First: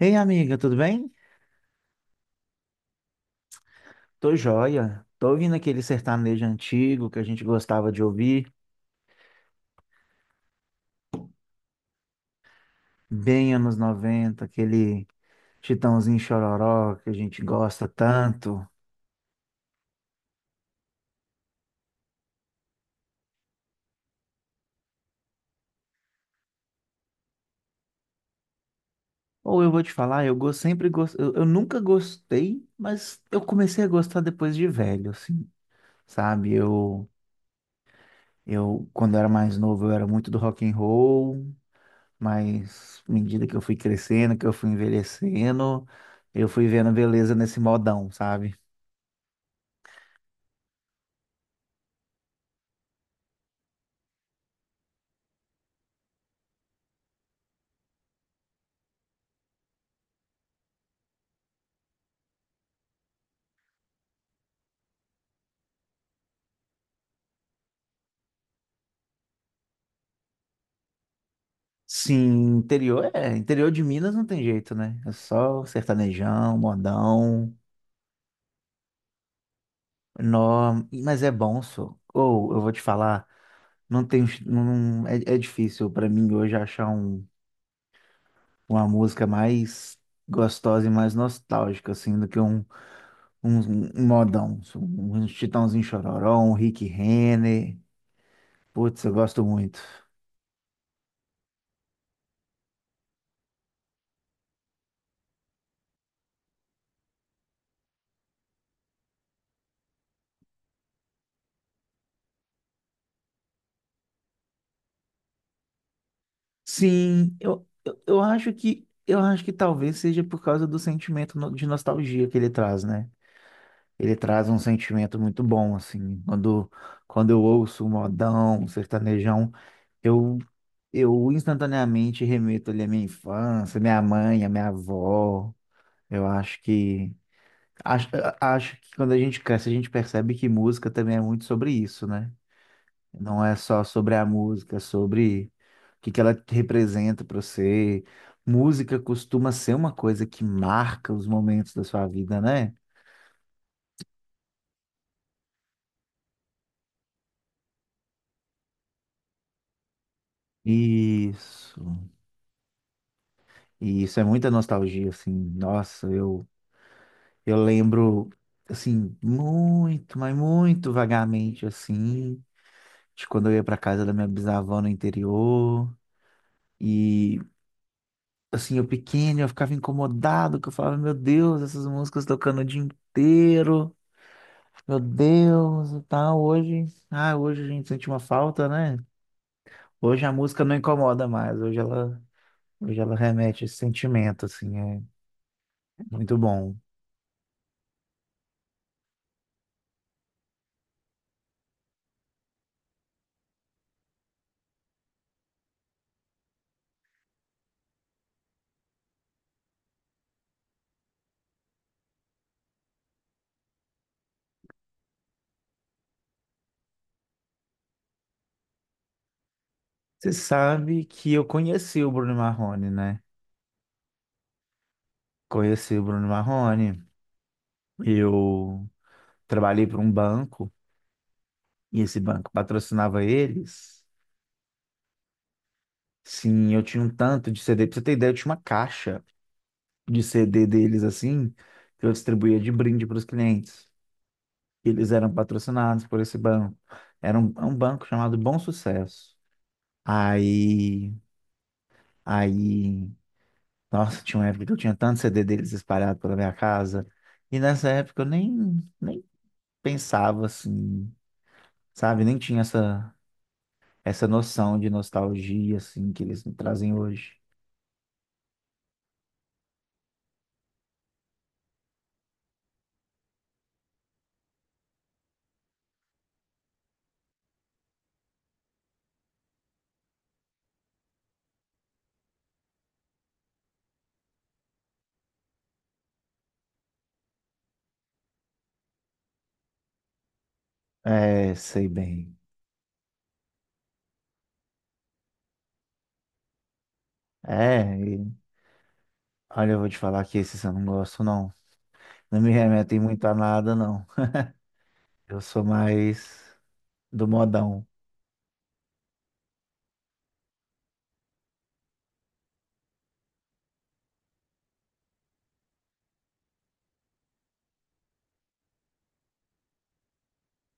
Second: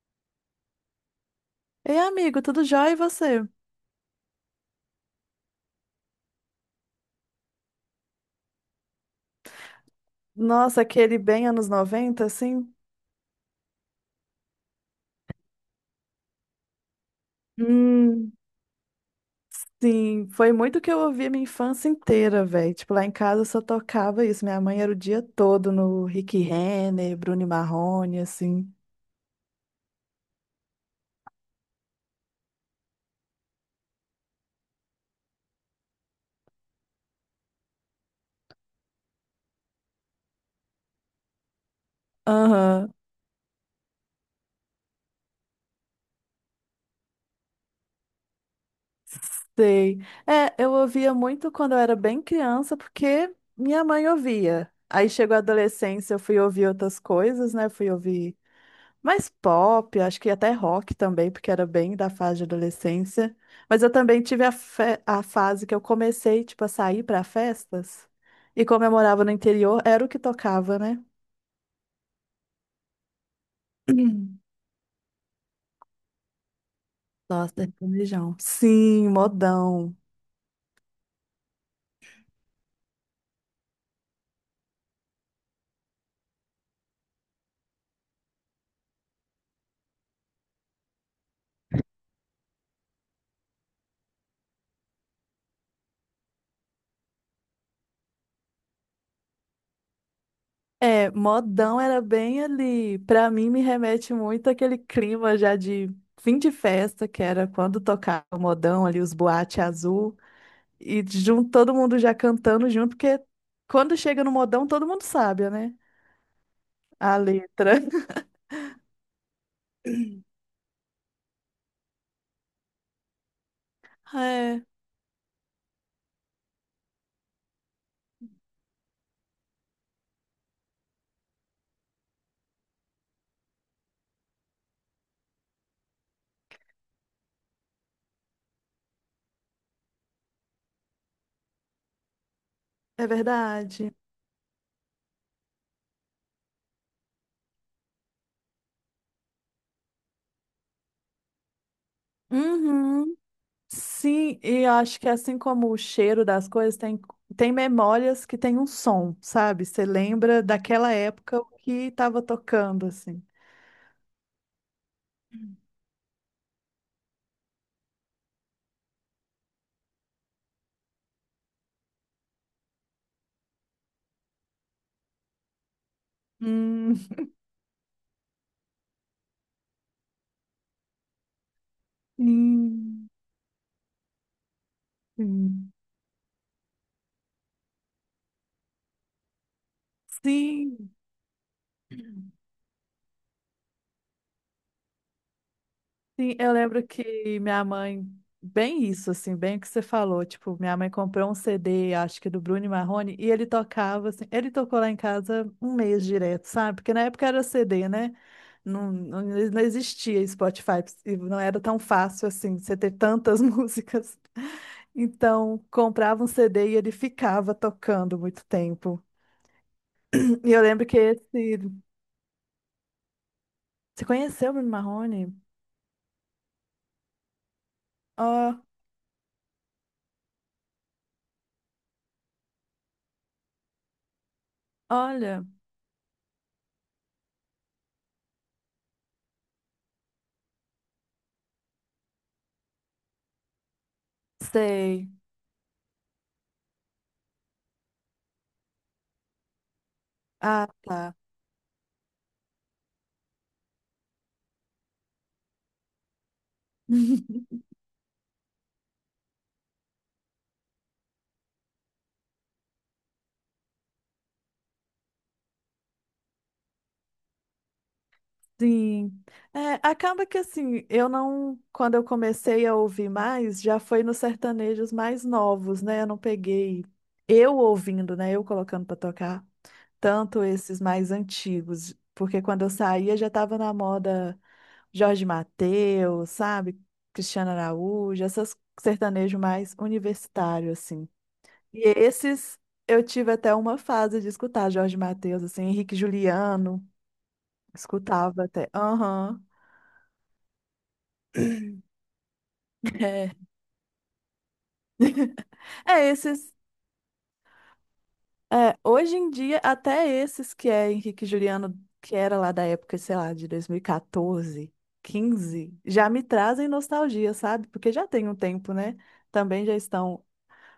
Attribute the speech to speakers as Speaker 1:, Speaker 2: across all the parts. Speaker 1: Ei, amiga, tudo bem?
Speaker 2: Ei, amigo, tudo jóia e você?
Speaker 1: Tô joia. Tô ouvindo aquele sertanejo antigo que a gente gostava de ouvir,
Speaker 2: Nossa, aquele bem anos 90, assim?
Speaker 1: bem anos 90, aquele Chitãozinho Chororó que a gente gosta
Speaker 2: Hum,
Speaker 1: tanto.
Speaker 2: Sim, foi muito que eu ouvi a minha infância inteira, velho. Tipo, lá em casa só tocava isso. Minha mãe era o dia todo no Rick Renner, Bruno e Marrone, assim.
Speaker 1: Ou eu vou te falar, eu nunca gostei, mas eu comecei a gostar depois de velho, assim, sabe? Eu quando era mais novo, eu era muito do rock and roll,
Speaker 2: Aham,
Speaker 1: mas à medida que eu fui crescendo, que eu fui envelhecendo, eu fui vendo beleza nesse modão, sabe?
Speaker 2: sei. É, eu ouvia muito quando eu era bem criança, porque minha mãe ouvia. Aí chegou a adolescência, eu fui ouvir outras coisas, né? Fui ouvir mais pop, acho que até rock também, porque era bem da fase de adolescência. Mas eu também tive a, a fase que eu comecei, tipo, a sair para festas. E como eu morava no interior, era o que tocava, né?
Speaker 1: Sim, interior é. Interior de Minas não tem jeito, né? É só sertanejão, modão.
Speaker 2: Nossa, sertanejão. Sim, modão.
Speaker 1: Nó, mas é bom, só. Ou, eu vou te falar, não tem. Não, é difícil pra mim hoje achar uma música mais gostosa e mais nostálgica, assim, do que um, um modão só. Um Chitãozinho Chororó, um Rick Renner. Putz, eu gosto muito.
Speaker 2: É, modão era bem ali. Pra mim, me remete muito àquele clima já de fim de festa, que era quando tocava o modão ali, os boate azul. E junto, todo mundo já cantando junto, porque quando chega no modão, todo mundo sabe, né? A
Speaker 1: Sim, eu,
Speaker 2: letra.
Speaker 1: eu, eu acho que. Eu acho que talvez seja por causa do sentimento de nostalgia que ele traz, né? Ele traz um
Speaker 2: É,
Speaker 1: sentimento muito bom, assim. Quando eu ouço um modão, um sertanejão, eu, eu instantaneamente remeto ali à minha infância, minha mãe, à minha avó. Eu acho que. Acho, acho que quando a gente cresce, a gente percebe que música também é muito sobre isso, né?
Speaker 2: é
Speaker 1: Não é só
Speaker 2: verdade.
Speaker 1: sobre a música, é sobre o que que ela representa para você. Música costuma ser uma coisa que marca os momentos da sua vida, né?
Speaker 2: Uhum. Sim, e eu acho que assim como o cheiro das coisas, tem memórias que tem um som, sabe? Você lembra daquela época o que
Speaker 1: Isso.
Speaker 2: estava tocando, assim.
Speaker 1: E isso é muita nostalgia, assim. Nossa, eu lembro, assim, muito, mas muito vagamente, assim, de quando eu ia para casa da minha bisavó no interior.
Speaker 2: Hum,
Speaker 1: E, assim, eu pequeno, eu ficava incomodado, que eu falava, meu Deus, essas músicas tocando o dia
Speaker 2: sim,
Speaker 1: inteiro, meu
Speaker 2: sim.
Speaker 1: Deus, e tal. Hoje a gente sente uma falta, né? Hoje a música não
Speaker 2: Sim,
Speaker 1: incomoda mais, hoje ela remete esse sentimento, assim, é
Speaker 2: Sim,
Speaker 1: muito
Speaker 2: eu
Speaker 1: bom.
Speaker 2: lembro que minha mãe, bem isso, assim, bem o que você falou, tipo, minha mãe comprou um CD, acho que do Bruno e Marrone, e ele tocava, assim, ele tocou lá em casa um mês direto, sabe? Porque na época era CD, né? Não, não, não existia Spotify, e não era tão fácil, assim, você ter tantas músicas. Então, comprava um CD e ele ficava tocando muito tempo.
Speaker 1: Você
Speaker 2: E eu lembro que
Speaker 1: sabe que eu
Speaker 2: esse...
Speaker 1: conheci o Bruno Marrone, né?
Speaker 2: Você conheceu o Bruno Marrone?
Speaker 1: Conheci o Bruno Marrone.
Speaker 2: Ó,
Speaker 1: Eu trabalhei para um banco e esse banco patrocinava eles.
Speaker 2: olha,
Speaker 1: Sim, eu tinha um tanto de CD. Pra você ter ideia, eu tinha uma caixa de CD deles assim, que eu distribuía de brinde para os clientes.
Speaker 2: sei.
Speaker 1: Eles eram patrocinados por esse banco. Era um banco chamado Bom Sucesso.
Speaker 2: Ah,
Speaker 1: Aí,
Speaker 2: tá.
Speaker 1: aí, nossa, tinha uma época que eu tinha tanto CD deles espalhado pela minha casa. E nessa época eu nem pensava assim, sabe? Nem tinha essa noção de nostalgia assim que eles me trazem hoje.
Speaker 2: Sim. É, acaba que assim, eu não, quando eu comecei a ouvir mais, já foi nos sertanejos mais novos, né? Eu não peguei eu ouvindo, né? Eu colocando pra tocar tanto esses mais antigos, porque quando eu saía já tava na moda Jorge Mateus, sabe? Cristiano Araújo, essas sertanejo mais universitário assim.
Speaker 1: É, sei
Speaker 2: E
Speaker 1: bem.
Speaker 2: esses eu tive até uma fase de escutar Jorge Mateus, assim, Henrique Juliano.
Speaker 1: É, e
Speaker 2: Escutava até. Aham.
Speaker 1: olha, eu vou te falar que esses eu não gosto, não. Não me remetem muito
Speaker 2: É.
Speaker 1: a nada, não. Eu sou
Speaker 2: É,
Speaker 1: mais
Speaker 2: esses.
Speaker 1: do modão.
Speaker 2: É, hoje em dia, até esses que é Henrique e Juliano, que era lá da época, sei lá, de 2014, 15 já me trazem nostalgia, sabe? Porque já tem um tempo, né? Também já estão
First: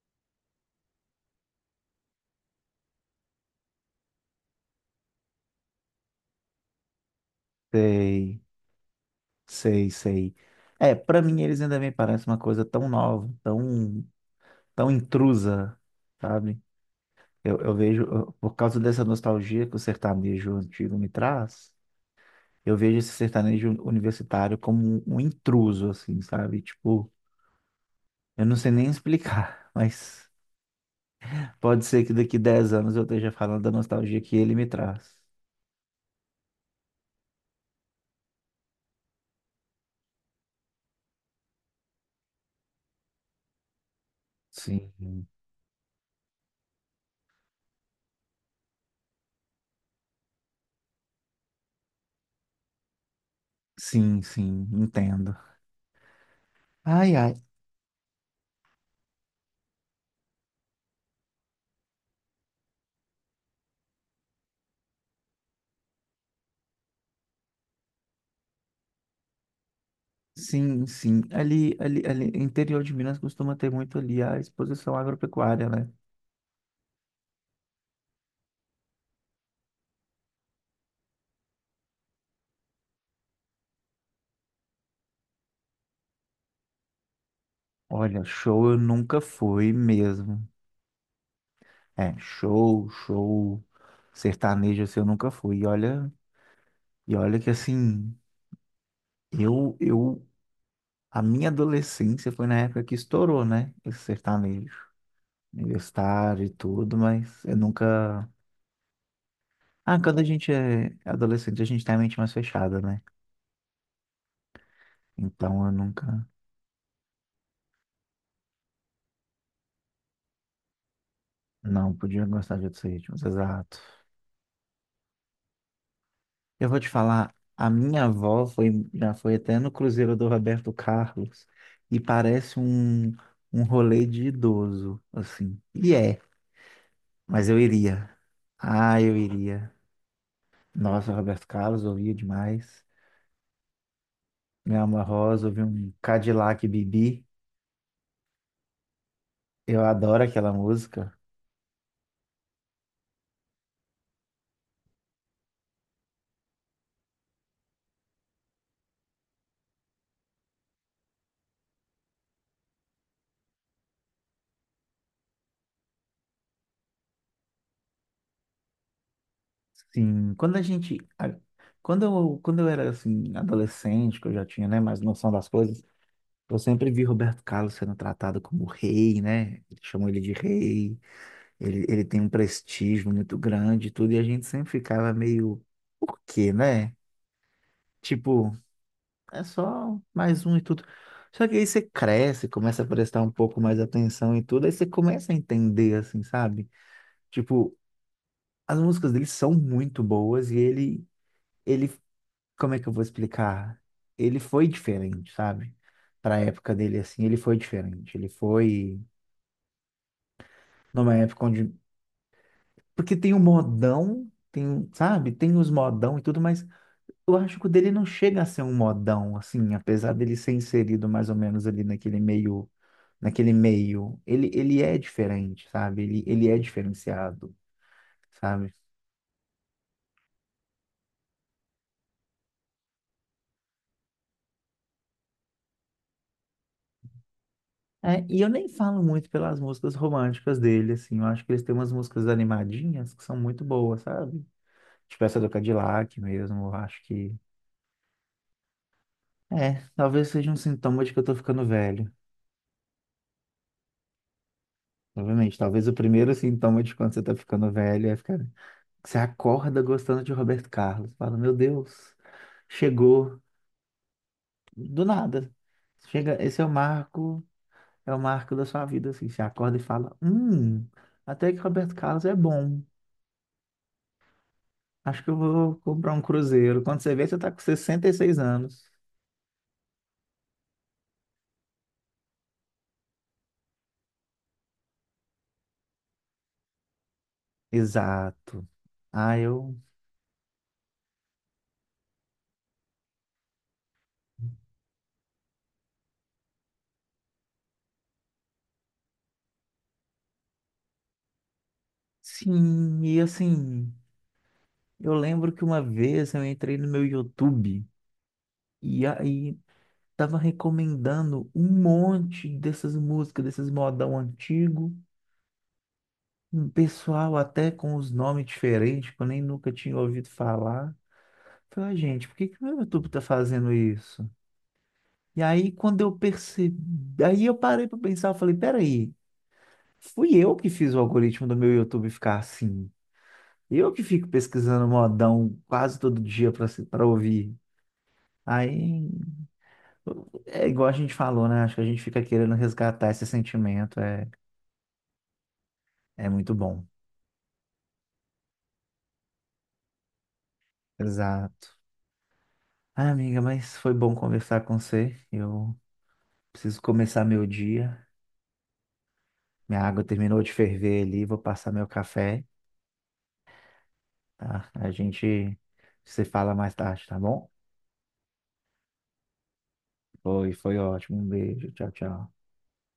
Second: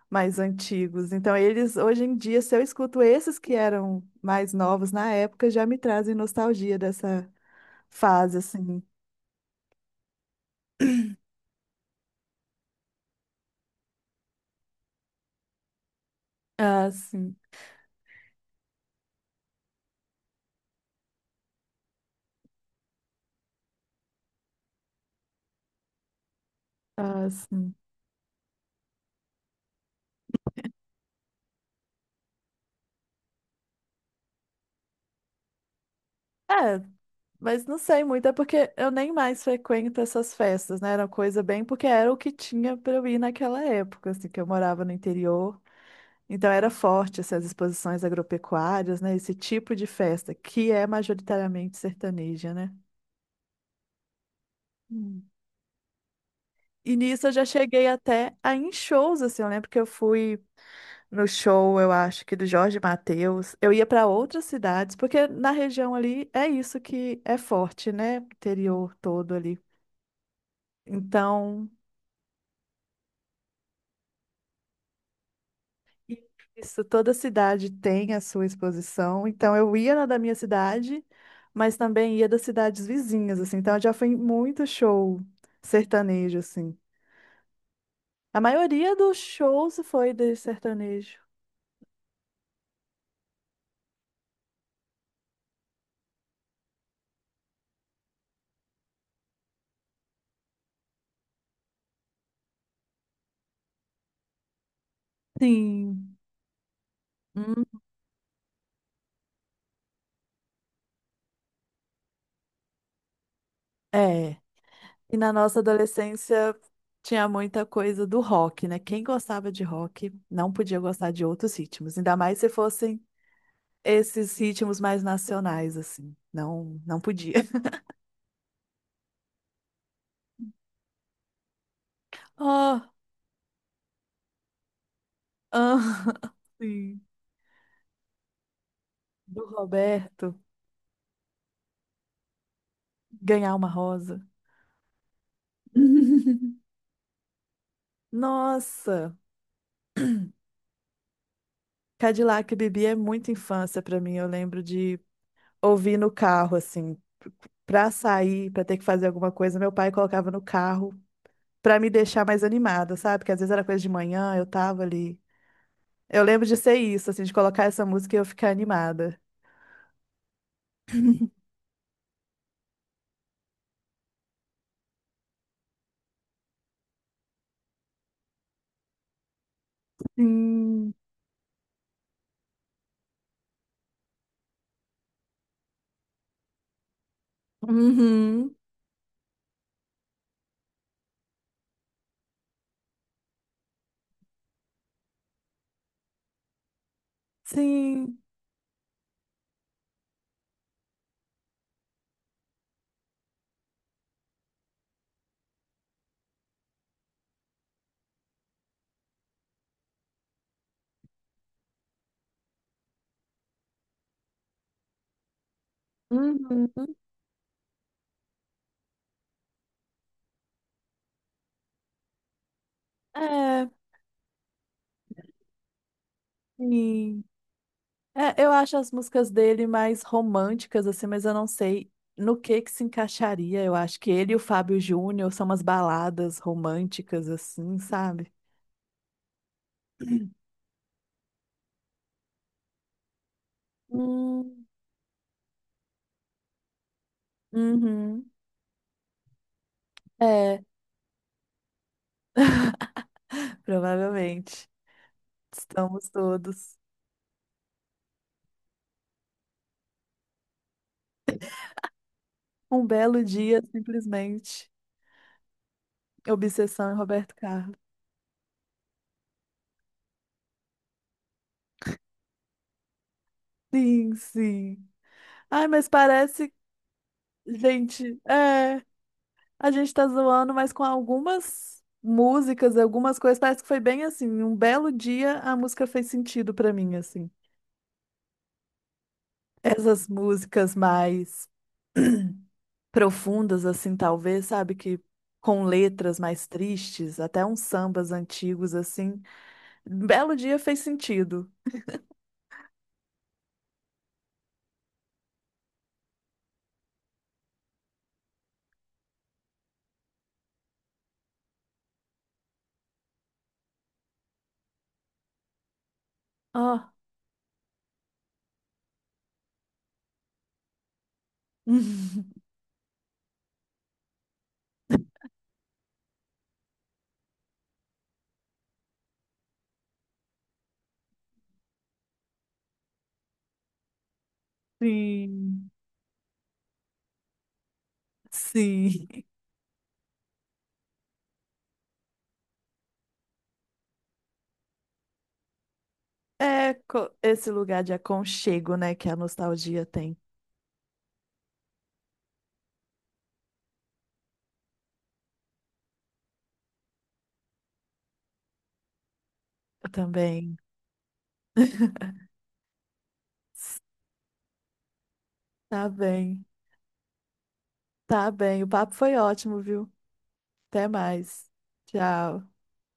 Speaker 2: mais antigos. Então, eles, hoje em dia, se eu escuto esses que eram mais novos na época, já me trazem nostalgia dessa fase,
Speaker 1: Sei,
Speaker 2: assim.
Speaker 1: sei, sei. É, pra mim eles ainda me parecem uma coisa tão nova, tão intrusa, sabe?
Speaker 2: Ah, sim.
Speaker 1: Por causa dessa nostalgia que o sertanejo antigo me traz, eu vejo esse sertanejo universitário como um intruso, assim, sabe? Tipo,
Speaker 2: Ah, sim.
Speaker 1: eu não sei nem explicar, mas pode ser que daqui 10 anos eu esteja falando da nostalgia que ele me traz.
Speaker 2: É, mas não sei muito, é porque eu nem mais frequento essas festas, né? Era coisa bem porque era o que tinha pra eu ir naquela época, assim, que eu morava no
Speaker 1: Sim.
Speaker 2: interior. Então era forte essas exposições agropecuárias, né? Esse tipo de festa, que é majoritariamente sertaneja, né?
Speaker 1: Sim, sim,
Speaker 2: Hum.
Speaker 1: entendo.
Speaker 2: E
Speaker 1: Ai,
Speaker 2: nisso eu
Speaker 1: ai.
Speaker 2: já cheguei até a ir em shows, assim, eu lembro que eu fui no show, eu acho que do Jorge Mateus. Eu ia para outras cidades, porque na região ali é isso que é forte, né? Interior todo ali.
Speaker 1: Sim, sim.
Speaker 2: Então,
Speaker 1: Ali, interior de Minas costuma ter muito ali a exposição agropecuária, né?
Speaker 2: isso, toda cidade tem a sua exposição. Então, eu ia na da minha cidade, mas também ia das cidades vizinhas, assim. Então, eu já fui em muito show sertanejo, assim.
Speaker 1: Olha,
Speaker 2: A
Speaker 1: show eu
Speaker 2: maioria dos
Speaker 1: nunca fui
Speaker 2: shows foi de
Speaker 1: mesmo.
Speaker 2: sertanejo.
Speaker 1: É, show, sertanejo assim eu nunca fui. E olha que assim, eu a minha adolescência foi na época que estourou, né? Esse sertanejo
Speaker 2: Sim.
Speaker 1: universitário e tudo, mas eu
Speaker 2: Hum,
Speaker 1: nunca. Ah, quando a gente é adolescente, a gente tem a mente mais fechada, né?
Speaker 2: é. E na nossa
Speaker 1: Então eu nunca.
Speaker 2: adolescência tinha muita coisa do rock, né? Quem gostava de rock não podia gostar de outros
Speaker 1: Não,
Speaker 2: ritmos, ainda
Speaker 1: podia
Speaker 2: mais se
Speaker 1: gostar de outros
Speaker 2: fossem
Speaker 1: ritmos, exato.
Speaker 2: esses ritmos mais nacionais, assim.
Speaker 1: Eu vou
Speaker 2: Não,
Speaker 1: te
Speaker 2: não
Speaker 1: falar,
Speaker 2: podia.
Speaker 1: a minha avó já foi até no Cruzeiro do Roberto Carlos e parece
Speaker 2: Oh,
Speaker 1: um rolê de idoso, assim. E
Speaker 2: ah,
Speaker 1: é,
Speaker 2: sim.
Speaker 1: mas eu iria. Ah, eu
Speaker 2: Do
Speaker 1: iria.
Speaker 2: Roberto
Speaker 1: Nossa, Roberto Carlos, ouvia demais.
Speaker 2: ganhar uma rosa.
Speaker 1: Me Alma Rosa, ouvi um Cadillac Bibi.
Speaker 2: Nossa,
Speaker 1: Eu adoro aquela música.
Speaker 2: Cadillac e Bibi é muita infância pra mim. Eu lembro de ouvir no carro assim, pra sair, pra ter que fazer alguma coisa, meu pai colocava no carro pra me deixar mais animada, sabe? Porque às vezes era coisa de manhã, eu tava ali. Eu lembro de ser isso, assim, de colocar essa música e eu ficar animada.
Speaker 1: Sim, quando a gente. A- Quando eu era assim, adolescente, que eu já tinha, né, mais noção das coisas, eu sempre vi Roberto Carlos sendo tratado como rei, né? Eles chamam ele de
Speaker 2: Sim.
Speaker 1: rei, ele tem um prestígio muito grande e tudo, e a gente sempre ficava meio, por quê, né?
Speaker 2: Uhum.
Speaker 1: Tipo, é só mais um e tudo. Só que aí você cresce, começa a prestar um pouco mais atenção e tudo, aí você começa a entender, assim, sabe? Tipo,
Speaker 2: Sim.
Speaker 1: as músicas dele são muito boas ele, como é que eu vou explicar? Ele foi diferente, sabe? Pra época dele, assim, ele foi diferente. Ele foi numa época onde. Porque tem o modão, sabe? Tem os modão e tudo, mas
Speaker 2: Uhum.
Speaker 1: eu acho que o dele não chega a ser um modão, assim, apesar dele ser inserido mais ou menos ali naquele meio. Naquele
Speaker 2: É,
Speaker 1: meio. Ele é diferente, sabe? Ele é
Speaker 2: sim.
Speaker 1: diferenciado,
Speaker 2: É, eu
Speaker 1: sabe?
Speaker 2: acho as músicas dele mais românticas, assim, mas eu não sei no que se encaixaria. Eu acho que ele e o Fábio Júnior são umas baladas românticas, assim,
Speaker 1: É,
Speaker 2: sabe?
Speaker 1: e eu nem falo muito pelas músicas românticas dele, assim. Eu acho que eles têm umas músicas animadinhas que são muito boas, sabe?
Speaker 2: Hum,
Speaker 1: Tipo essa do Cadillac mesmo, eu acho que.
Speaker 2: Uhum.
Speaker 1: É, talvez seja um
Speaker 2: É,
Speaker 1: sintoma de que eu tô ficando velho.
Speaker 2: provavelmente.
Speaker 1: Obviamente, talvez o
Speaker 2: Estamos
Speaker 1: primeiro
Speaker 2: todos.
Speaker 1: sintoma de quando você tá ficando velho é ficar. Você acorda gostando de Roberto Carlos. Fala, meu Deus,
Speaker 2: Um belo
Speaker 1: chegou
Speaker 2: dia, simplesmente.
Speaker 1: do nada. Chega, esse
Speaker 2: Obsessão em Roberto Carlos.
Speaker 1: é o marco da sua vida, assim. Você acorda e fala, até que Roberto Carlos é bom.
Speaker 2: Sim, sim.
Speaker 1: Acho que eu
Speaker 2: Ai,
Speaker 1: vou
Speaker 2: mas
Speaker 1: comprar um
Speaker 2: parece.
Speaker 1: cruzeiro. Quando você vê, você tá com sessenta e
Speaker 2: Gente,
Speaker 1: seis
Speaker 2: é.
Speaker 1: anos.
Speaker 2: A gente tá zoando, mas com algumas músicas, algumas coisas, parece que foi bem assim, um belo dia a música fez sentido pra mim, assim.
Speaker 1: Exato. Ah, eu.
Speaker 2: Essas músicas mais profundas, assim, talvez, sabe, que com letras mais tristes, até uns sambas antigos, assim, um belo dia fez sentido.
Speaker 1: Sim, e assim, eu lembro que uma vez eu entrei no meu YouTube e aí tava recomendando um monte dessas músicas, desses modão antigo, um
Speaker 2: Ah,
Speaker 1: pessoal até com os nomes diferentes, que eu nem nunca tinha ouvido falar. Falei, "Ah, gente, por que que o meu YouTube tá fazendo isso?" E aí, quando eu percebi, aí eu parei para pensar, eu falei, peraí. Fui eu que fiz o algoritmo do meu YouTube ficar assim. Eu que fico pesquisando modão
Speaker 2: sim,
Speaker 1: quase todo dia para ouvir. Aí
Speaker 2: sim.
Speaker 1: é igual a gente falou, né? Acho que a gente fica querendo resgatar esse sentimento. É muito
Speaker 2: É
Speaker 1: bom.
Speaker 2: co- esse lugar de aconchego, né, que a nostalgia tem.
Speaker 1: Exato. Ah, amiga, mas foi bom conversar com você. Eu preciso começar meu dia. Minha
Speaker 2: Eu
Speaker 1: água terminou de
Speaker 2: também.
Speaker 1: ferver ali, vou passar meu café, tá? A gente
Speaker 2: Tá
Speaker 1: se
Speaker 2: bem.
Speaker 1: fala mais tarde, tá bom?
Speaker 2: Tá bem, o papo foi ótimo, viu?
Speaker 1: Foi
Speaker 2: Até
Speaker 1: ótimo. Um
Speaker 2: mais.
Speaker 1: beijo. Tchau, tchau.
Speaker 2: Tchau.